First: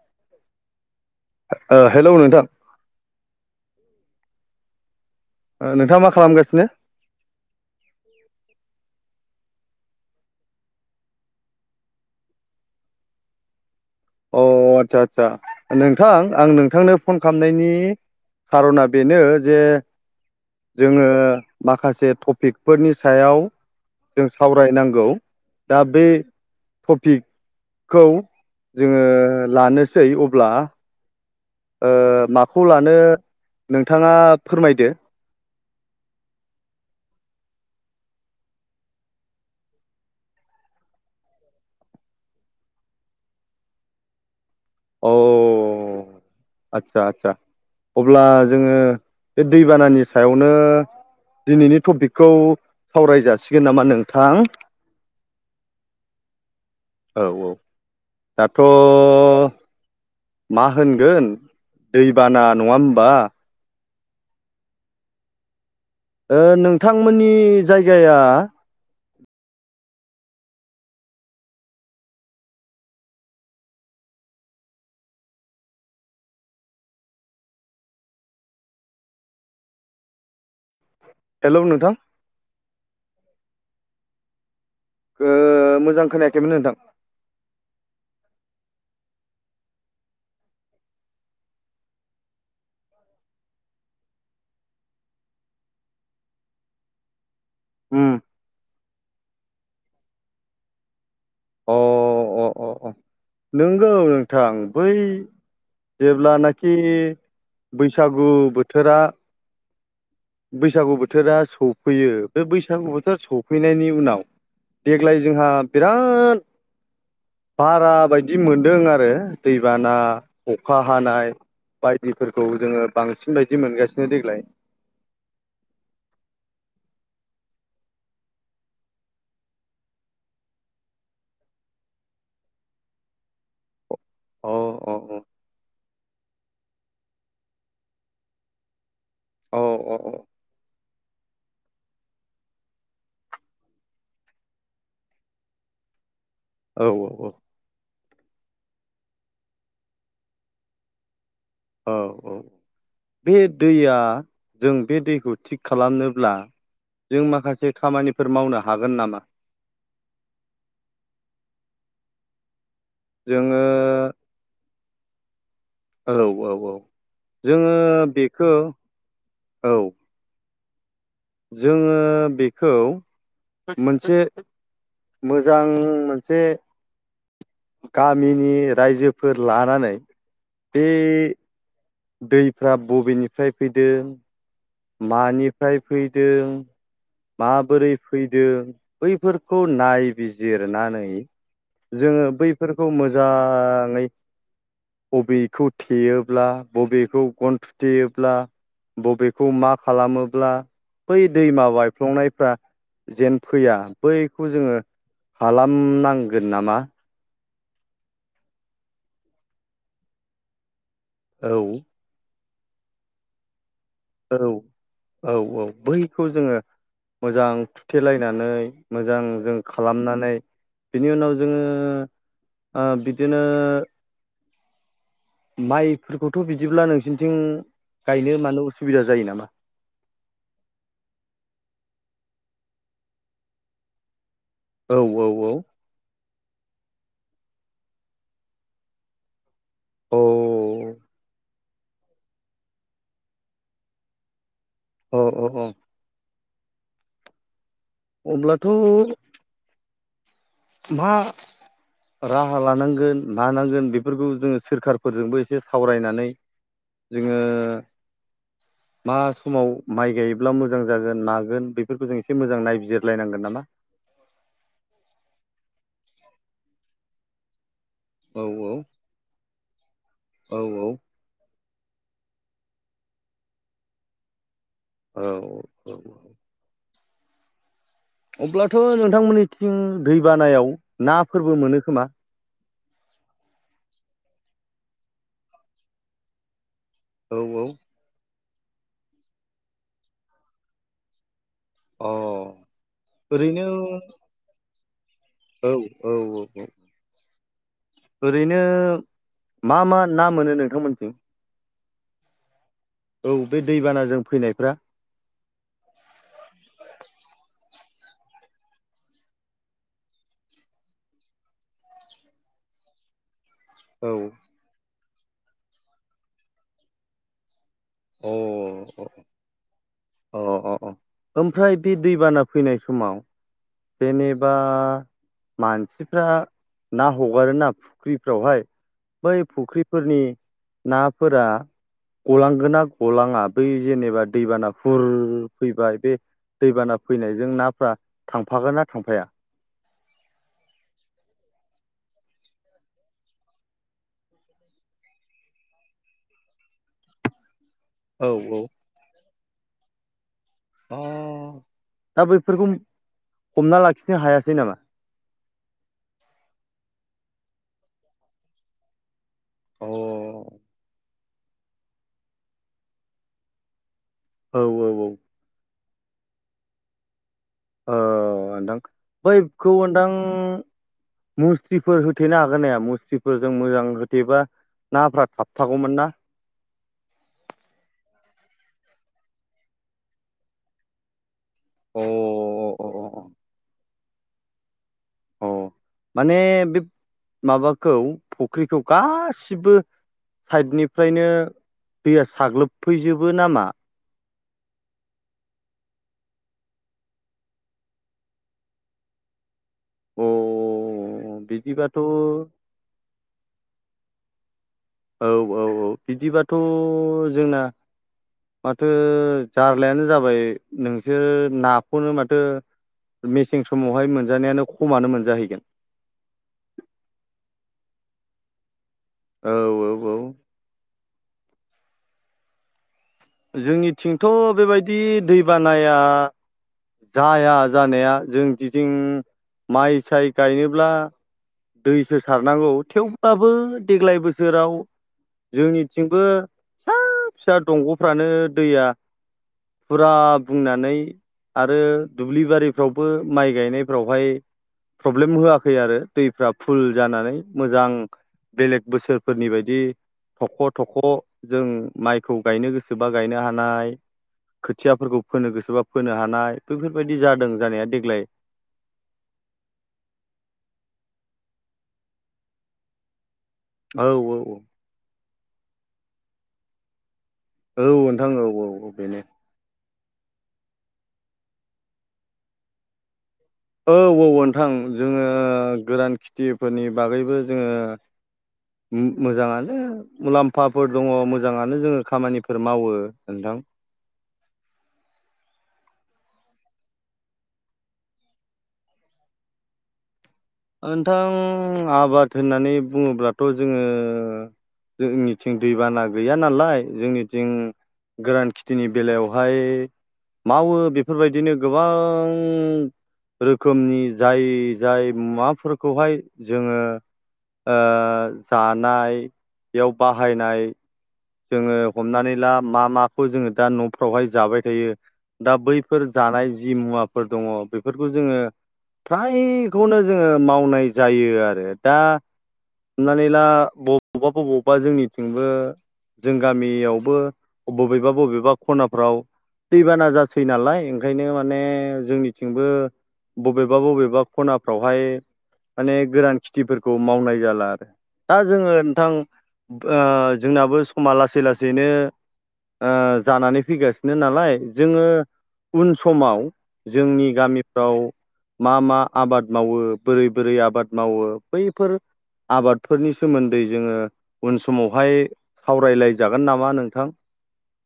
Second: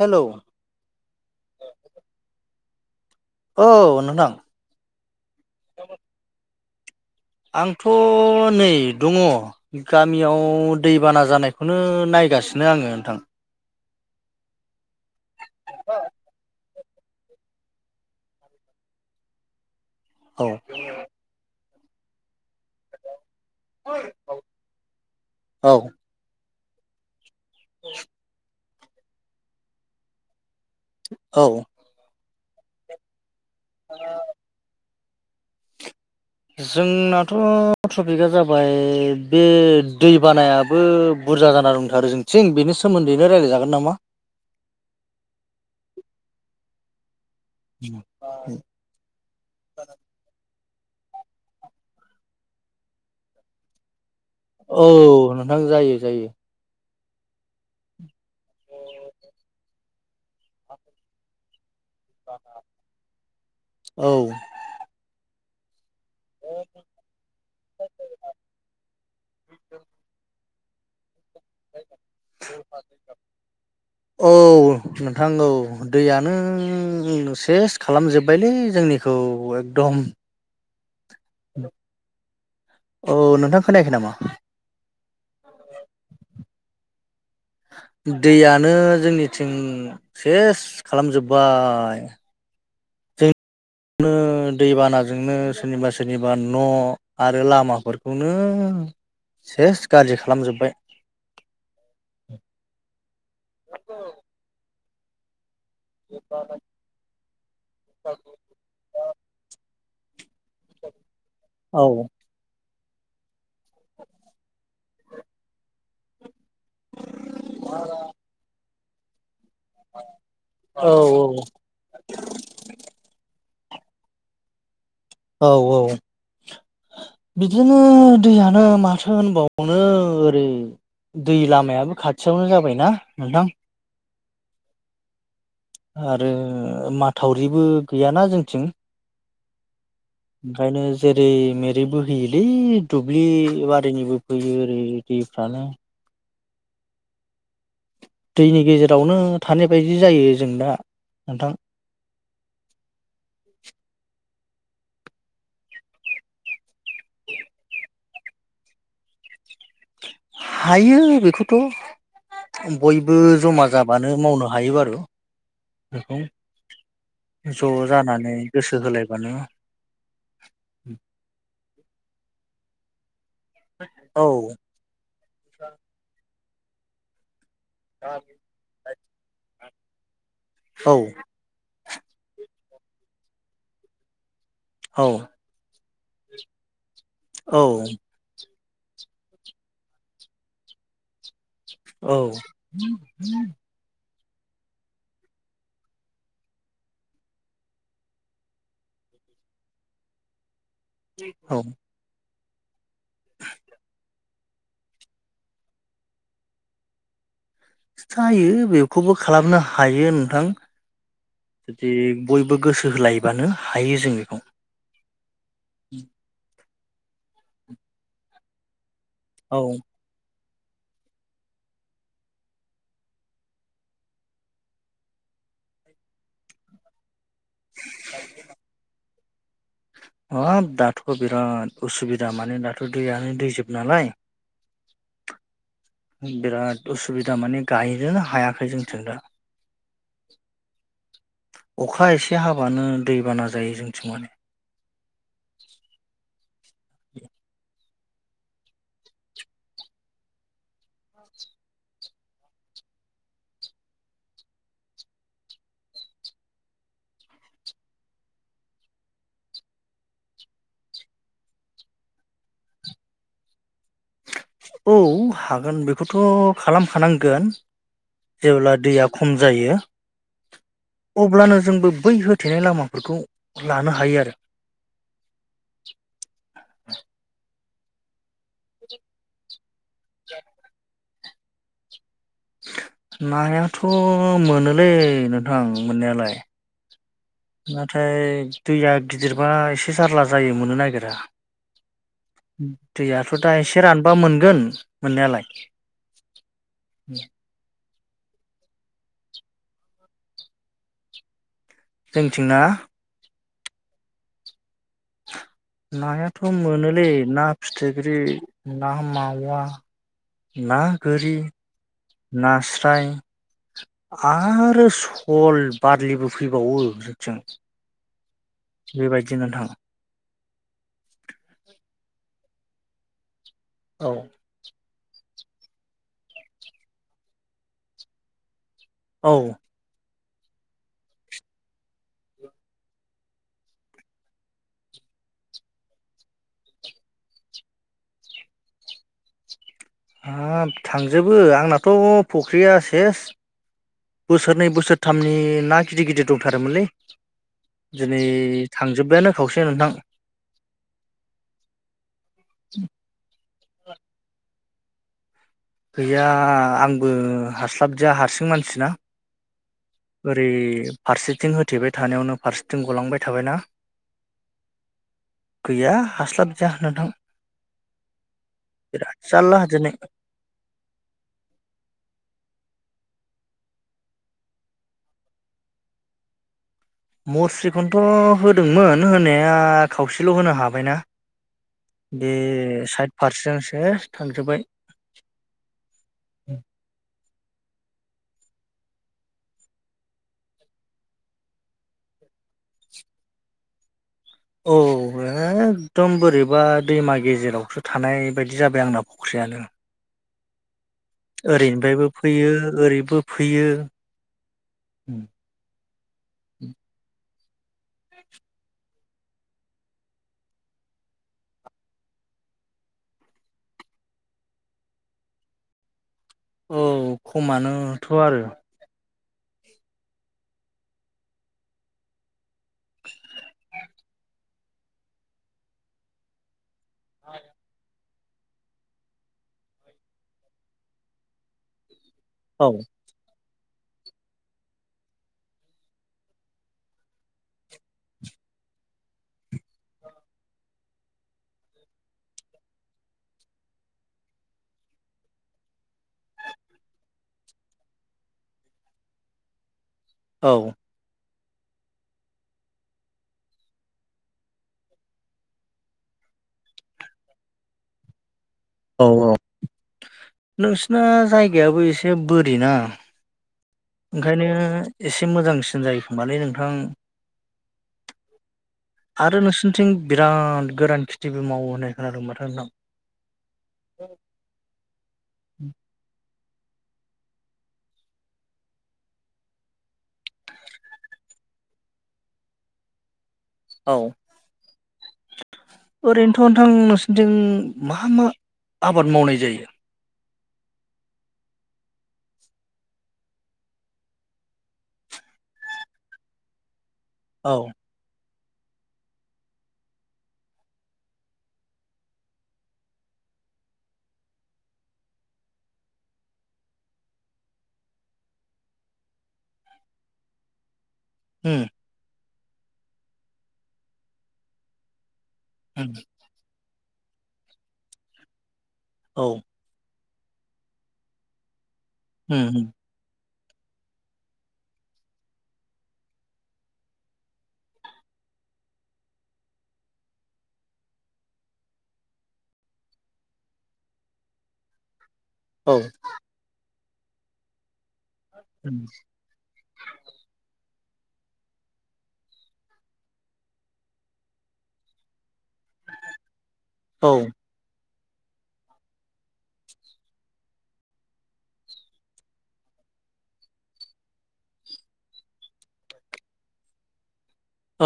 Hello hello नोंथां औ नोंथां नोंथाङा मा खालामगासिनो आंथ' नै दङ गामियाव दैबाना जानायखौनो नायगासिनो आङो नोंथां अ आदसा आस्सा नोंथां आं नोंथांनो फन खालामनायनि खार'ना बेनो जे औ जोङो माखासे टपिकफोरनि सायाव जों सावरायनांगौ औ दा बे टपिक खौ जोङो लानोसै अब्ला औ ओ माखौ लानो नोंथाङा फोरमायदो जोंनाथ' टपिकआ जाबाय बे दै बानायाबो बुरजा जानानानै दंथारो जोंथिंनि बेनि सोमोन्दैनो रायलायजागोन नामा अ आतसा आतसा अब्ला जोङो बे दैबानानि सायावनो दिनैनि टपिकखौ सावराय जासिगोन नामा नों औ नोंथां जायो जायो। औ औ दाथ' मा होनगोन दैबाना नङा होमबा? औ ओ [unintelligible] [inaudible] औ नोंथां औ दैयानो सेस खालाम जोब्बायलै जोंनिख औ एकदम हेलौ नोंथां औ नोंथां खोनायाखै नामा? ओ मोजां खोनायाखैमोन नोंथां। दैयानो जोंनिथिं सेस खालामजोब्बाय। नो दैबानाजोंनो सोरनिबा सोरनिबा न' आरो उम लामाफोरखौनो सेस गाज्रि खालाम जोब्बाय। अ अ अ अ नोंगौ नोंथां बै जेब्लानाखि बैसागु बोथोरा बैसागु बोथोरा औ सौफैयो बे बैस सागु बोथोरा सफैनायनि उनाव देग्लाय जोंहा बिराद बारा बायदि मोनदों आरो दैबाना अखा औ हानाय बायदिफोरखौ जोङो बांसिन बायद दि मोनगासिनो देग्लाय। औ औ बिदिनो दैयानो माथो होनबावनो ओरै दै लामायाबो खाथियावनो जाबायना नोंथां। अ अ अ आरो माथावरिबो गैयाना जोंथिं। अ अ अ ओंखायनो जेरै मेरै बोहोयोलै दुब्लि बारिनिबो फैयो ओरै दैफ्रानो। औ औ औ दैनि गेजेरावनो थानाय बायदि जायो जों दा नोंथां। औ औ बे दैया जों बे दैखौ थिग खालामनोब्ला जों माखासे खामानिफोर मावनो हागोन नामा? हायो बेखौथ' बयबो जोङो ज'मा जाबानो मावनो हायो बारु। हेलौ बेखौ औ औ जोङो ज' जानानै बेखौ गोसो होलायबानो औ [inaudible] जोङो बेखौ मोनसे औ मोजां मोनसे गामिनि रायजोफोर लानानै बे औ दैफ्रा बबेनिफ्राय फैदों औ मानिफ्राय फैदों औ माबोरै फैदों बैफोरखौ नायबिजिरनानै जोङो बैफोरखौ मोजाङै बबेखौ थेयोब्ला बबेखौ गन थुथेयोब्ला बबेख खौ मा खालामोब्ला बै औ दैमा बायफ्लंनायफ्रा जेन फैया बैखौ जोङो खालामनांगोन नामा? जायो बेखौबो खालामनो हायो नोंथां औ [inaudible] जुदि बयबो गोसो होलायबानो हायो जों औ बेखौ औ औ बैखौ जोङो मोजां थुथेलायनानै मोजां जों औ खालामनानै बिनि उनाव जोङो ओ बिदिनो माइफोरखौथ' बिदिब्ला नोंसिनिथिं गायनो मानो उसुबिदा जायो नामा? हाब दाथ' बिराद उसुबिदा माने दाथ' दैयानो दैजोब नालाय औ औ औ बिराद उसुबिदा माने गायनोनो हायाखै जोंथिं दा औ अखा एसे हाबानो दैबाना जायो जोंथिं माने औ औ औ [unintelligible] अब्लाथ' मा राहा लानांगोन मानांगोन बेफोरखौ जोङो सोरखारफोरजोंबो एसे सावरायनानै जोङो मा समाव माइ गायोब्ला मोजां जागोन मागोन बेफोरखौ जों एसे मोजां नायबिजिरलायनांगोन नामा? औ औ हागोन बेखौथ' खालामखानांगोन। औ जेब्ला दैया खम जायो औ अब्लानो जोंबो बै होथेनाय लामाफोरखौ लानो हायो आरो। औ औ। [inaudible] अब्लाथ' नोंथांमोननिथिं दैबानायाव नाफोरबो मोनो खोमा नायाथ' मोनोलै नोंथां मोननायालाय। औ औ नाथाय दैया गिदिरबा एसे जारला जायो मोननो नागिरा। अ दैयाथ' दा ओरैनो एसे रानबा मोनगोन मोननायालाय। औ औ औ ओरैनो मा मा ना मोनो नोंथांमोनथिं? जोंथिंना? औ बे दैबानाजों फैनायफ्रा नायाथ' मोनोलै ना फिथिख्रि, ना मावा ना गोरि नास्राय औ आरो सल, बारलिबो फैबावो जोंथिं। अ बेबायदि नोंथां। अ अ अ ओमफ्राय बे दैबाना फैनाय समाव औ जेनेबा मानसिफ्रा ना हगारोना फुख्रिफ्रावहाय बै फुख्रिफोरनि नाफोरा गलांगोना गलाङा? बै जेनेबा दैबाना हुर फैबाय बे दैबाना फैनायजों नाफ्रा थांफागोन ना थांफाया? हाब थांजोबो आंनाथ' फख्रिया सेस बोसोरनै बोसोरथामनि ना गिदिर गिदिर दंथारोमोनलै दिनै औ औ थांजोब्बायानो खावसे नोंथां। अ दा बैफोरखौ हमना लाखिनो हायासै नामा? गैया आंबो हास्लाबदिया हारसिं मानसिना अ ओरै औ फारसेथिं होथेबाय थानायावनो फारसेथिं गलांबाय थाबायना। औ औ औ। गैया हास्लाबदिया नोंथां। औ नदां बिराद जारला बैखौ दिनै होनदां मुस्रिफोर होथेनो हागोन नाया मुस्रिफोरजों मोजां होथेबा नाफ्रा थाबथागौमोन ना। मुस्रिखौनोथ' होदोंमोन होनाया खावसेल' होनो हाबायना। अ बे साइड फारसेजों सेस थांजोब्बाय। औ माने बे माबाखौ फुख्रिखौ गासिबो साइडनिफ्रायनो दैया साग्लोबफैजोबो नामा? औ एखदम बोरैबा दैमा गेजेरावसो थानाय बायदि जाबाय आंना फख्रि यानो। अ। बिदिबाथ' ओरैनिफ्रायबो फैयो ओरैबो फैयो। औ औ औ बिदिबाथ' जोंना माथो जार्लायानो जाबाय नोंसोर नाखौनो माथो मेसें समावहाय मोनजानायानो खमानो मोनजाहैगोन। औ खमानोथ' आरो औ औ औ। जोंनिथिंथ' बेबायदि दैबानाया जाया जानाया। जों दिदिं माइ साय गायनोब्ला दै सो औ सारनांगौ थेवब्लाबो देग्लाय बोसोराव जोंनिथिंबो फिसा फिसा दंग' फ्रानो दैया फुरा बुंनानै आरो दुब्लि बारिफ्रावबो माइ गायनायफ्रावहाय प्रब्लेम होआखै आरो दैफ्रा फुल जानानै मोजां बेलेग बोसोरफोरनि बायदि थख' थख' जों माइखौ गायनो सोरबा गायनो हानाय खोथियाफोरखौ फोनो गोसोबा फोनो हानाय बेफोरबायदि जादों जानाया देग्लाय। औ औ नोंसिना जायगायाबो एसे बोरि ना। औ ओंखायनो औ एसे मोजांसिन जायोखोमालै नोंथां। औ नोंथां औ औ। औ बेनो आरो नोंसोरनिथिं बिराद गोरान खेथिबो मावो होननाय खोनादों माथो नोंथां। औ औ ओनथां जोङो गोदान खेथिफोरनि बागैबो जोङो मोजाङानो मुलाम्फाफोर दङ मोजाङानो जोङो खामानिफोर मावो नोथां औ ओरैनोथ' नोंथां नोंसिनथिं मा मा आबाद मावनाय जायो? नोंथां आबाद होननानै बुङोब्लाथ' जोङो जोंनिथिं दैबाना गैया नालाय जोंनिथिं औ गोरान खिथिनि बेलायावहाय मावो बेफोरबायदिनो गोबां रोखोमनि जाय जाय माफोरखौहाय जोङो ओ जानाय बेयाव बाहायनाय उम जोङो हमनानै ला मा माखौ जोङो दा न'फ्रावहाय जाबाय थायो। दा उम बैफोर जानाय जि मुवाफोर दङ बेफोरखौ जोङो औ फ्रायखौनो जोङो मावनाय जायो आरो दा उम हमनानै [unintelligible] बबावबा बबावबा जोंनिथिंबो जों गामियावबो बबेबा बबेबा खनाफ्राव दैबाना जासै नालाय ओंखायनो माने जोंनिथिंबो बबेबा बबेबा खनाफ्रावहाय औ माने गोरान खेथिफोरखौ मावनाय जाला आरो। दा जोङो नोंथां ओ जोंनाबो समा लासै लासैनो ओ जानानै फैगासिनो नालाय जोङो उन समाव औ जोंनि गामिफ्राव मा मा आबाद मावो बोरै बोरै आबाद मावो बैफोर आबादफोरनि सोमोन्दै जोङो उन समावहाय सावरायलायजागोन नामा नोंथां?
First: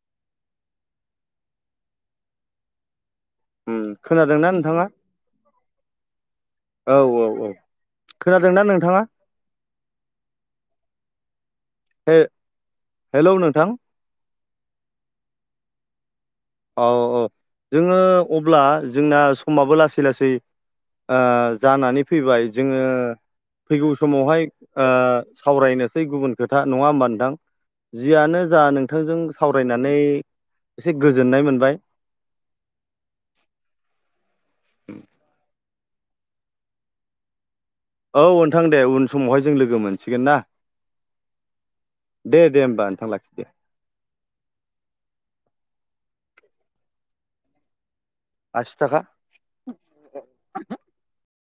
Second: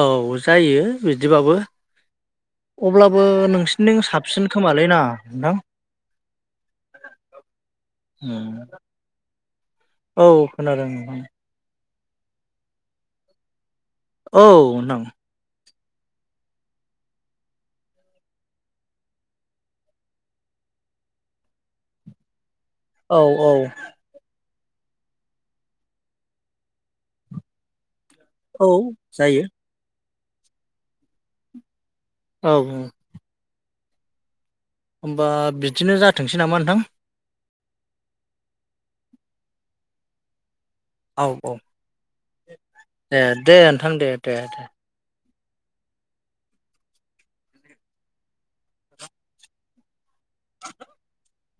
औ जायो बिदिबाबो अब्ला बो उम नोंसिनथिं खोनादोंना साबसिन नोंथाङा? खोमालै ना नोंथां? औ औ औ। खोनादोंना नोंथाङा? औ खोनादों नोंथां। से हेल' नोंथां औ नोंथां। औ औ जोङो अब्ला जोंना समाबो लासै लासै ओ जानानै फैबाय जोङो औ औ फैगौ समावहाय ओ सावरायनोसै गुबुन खोथा। नङा होमबा नोंथां? जियानो जा औ नोंथांजों जायो सावरायनानै एसे गोजोननाय मोनबाय। औ उम। होमबा बिदिनो जाथोंसै नामा नोंथां। औ नोंथां दे उन समावहाय जों लोगो मोनसिगोन ना। औ औ। दे। दे होमबा नोंथां ए लाखिदो दे नोंथां दे दे दे। आसि थाखा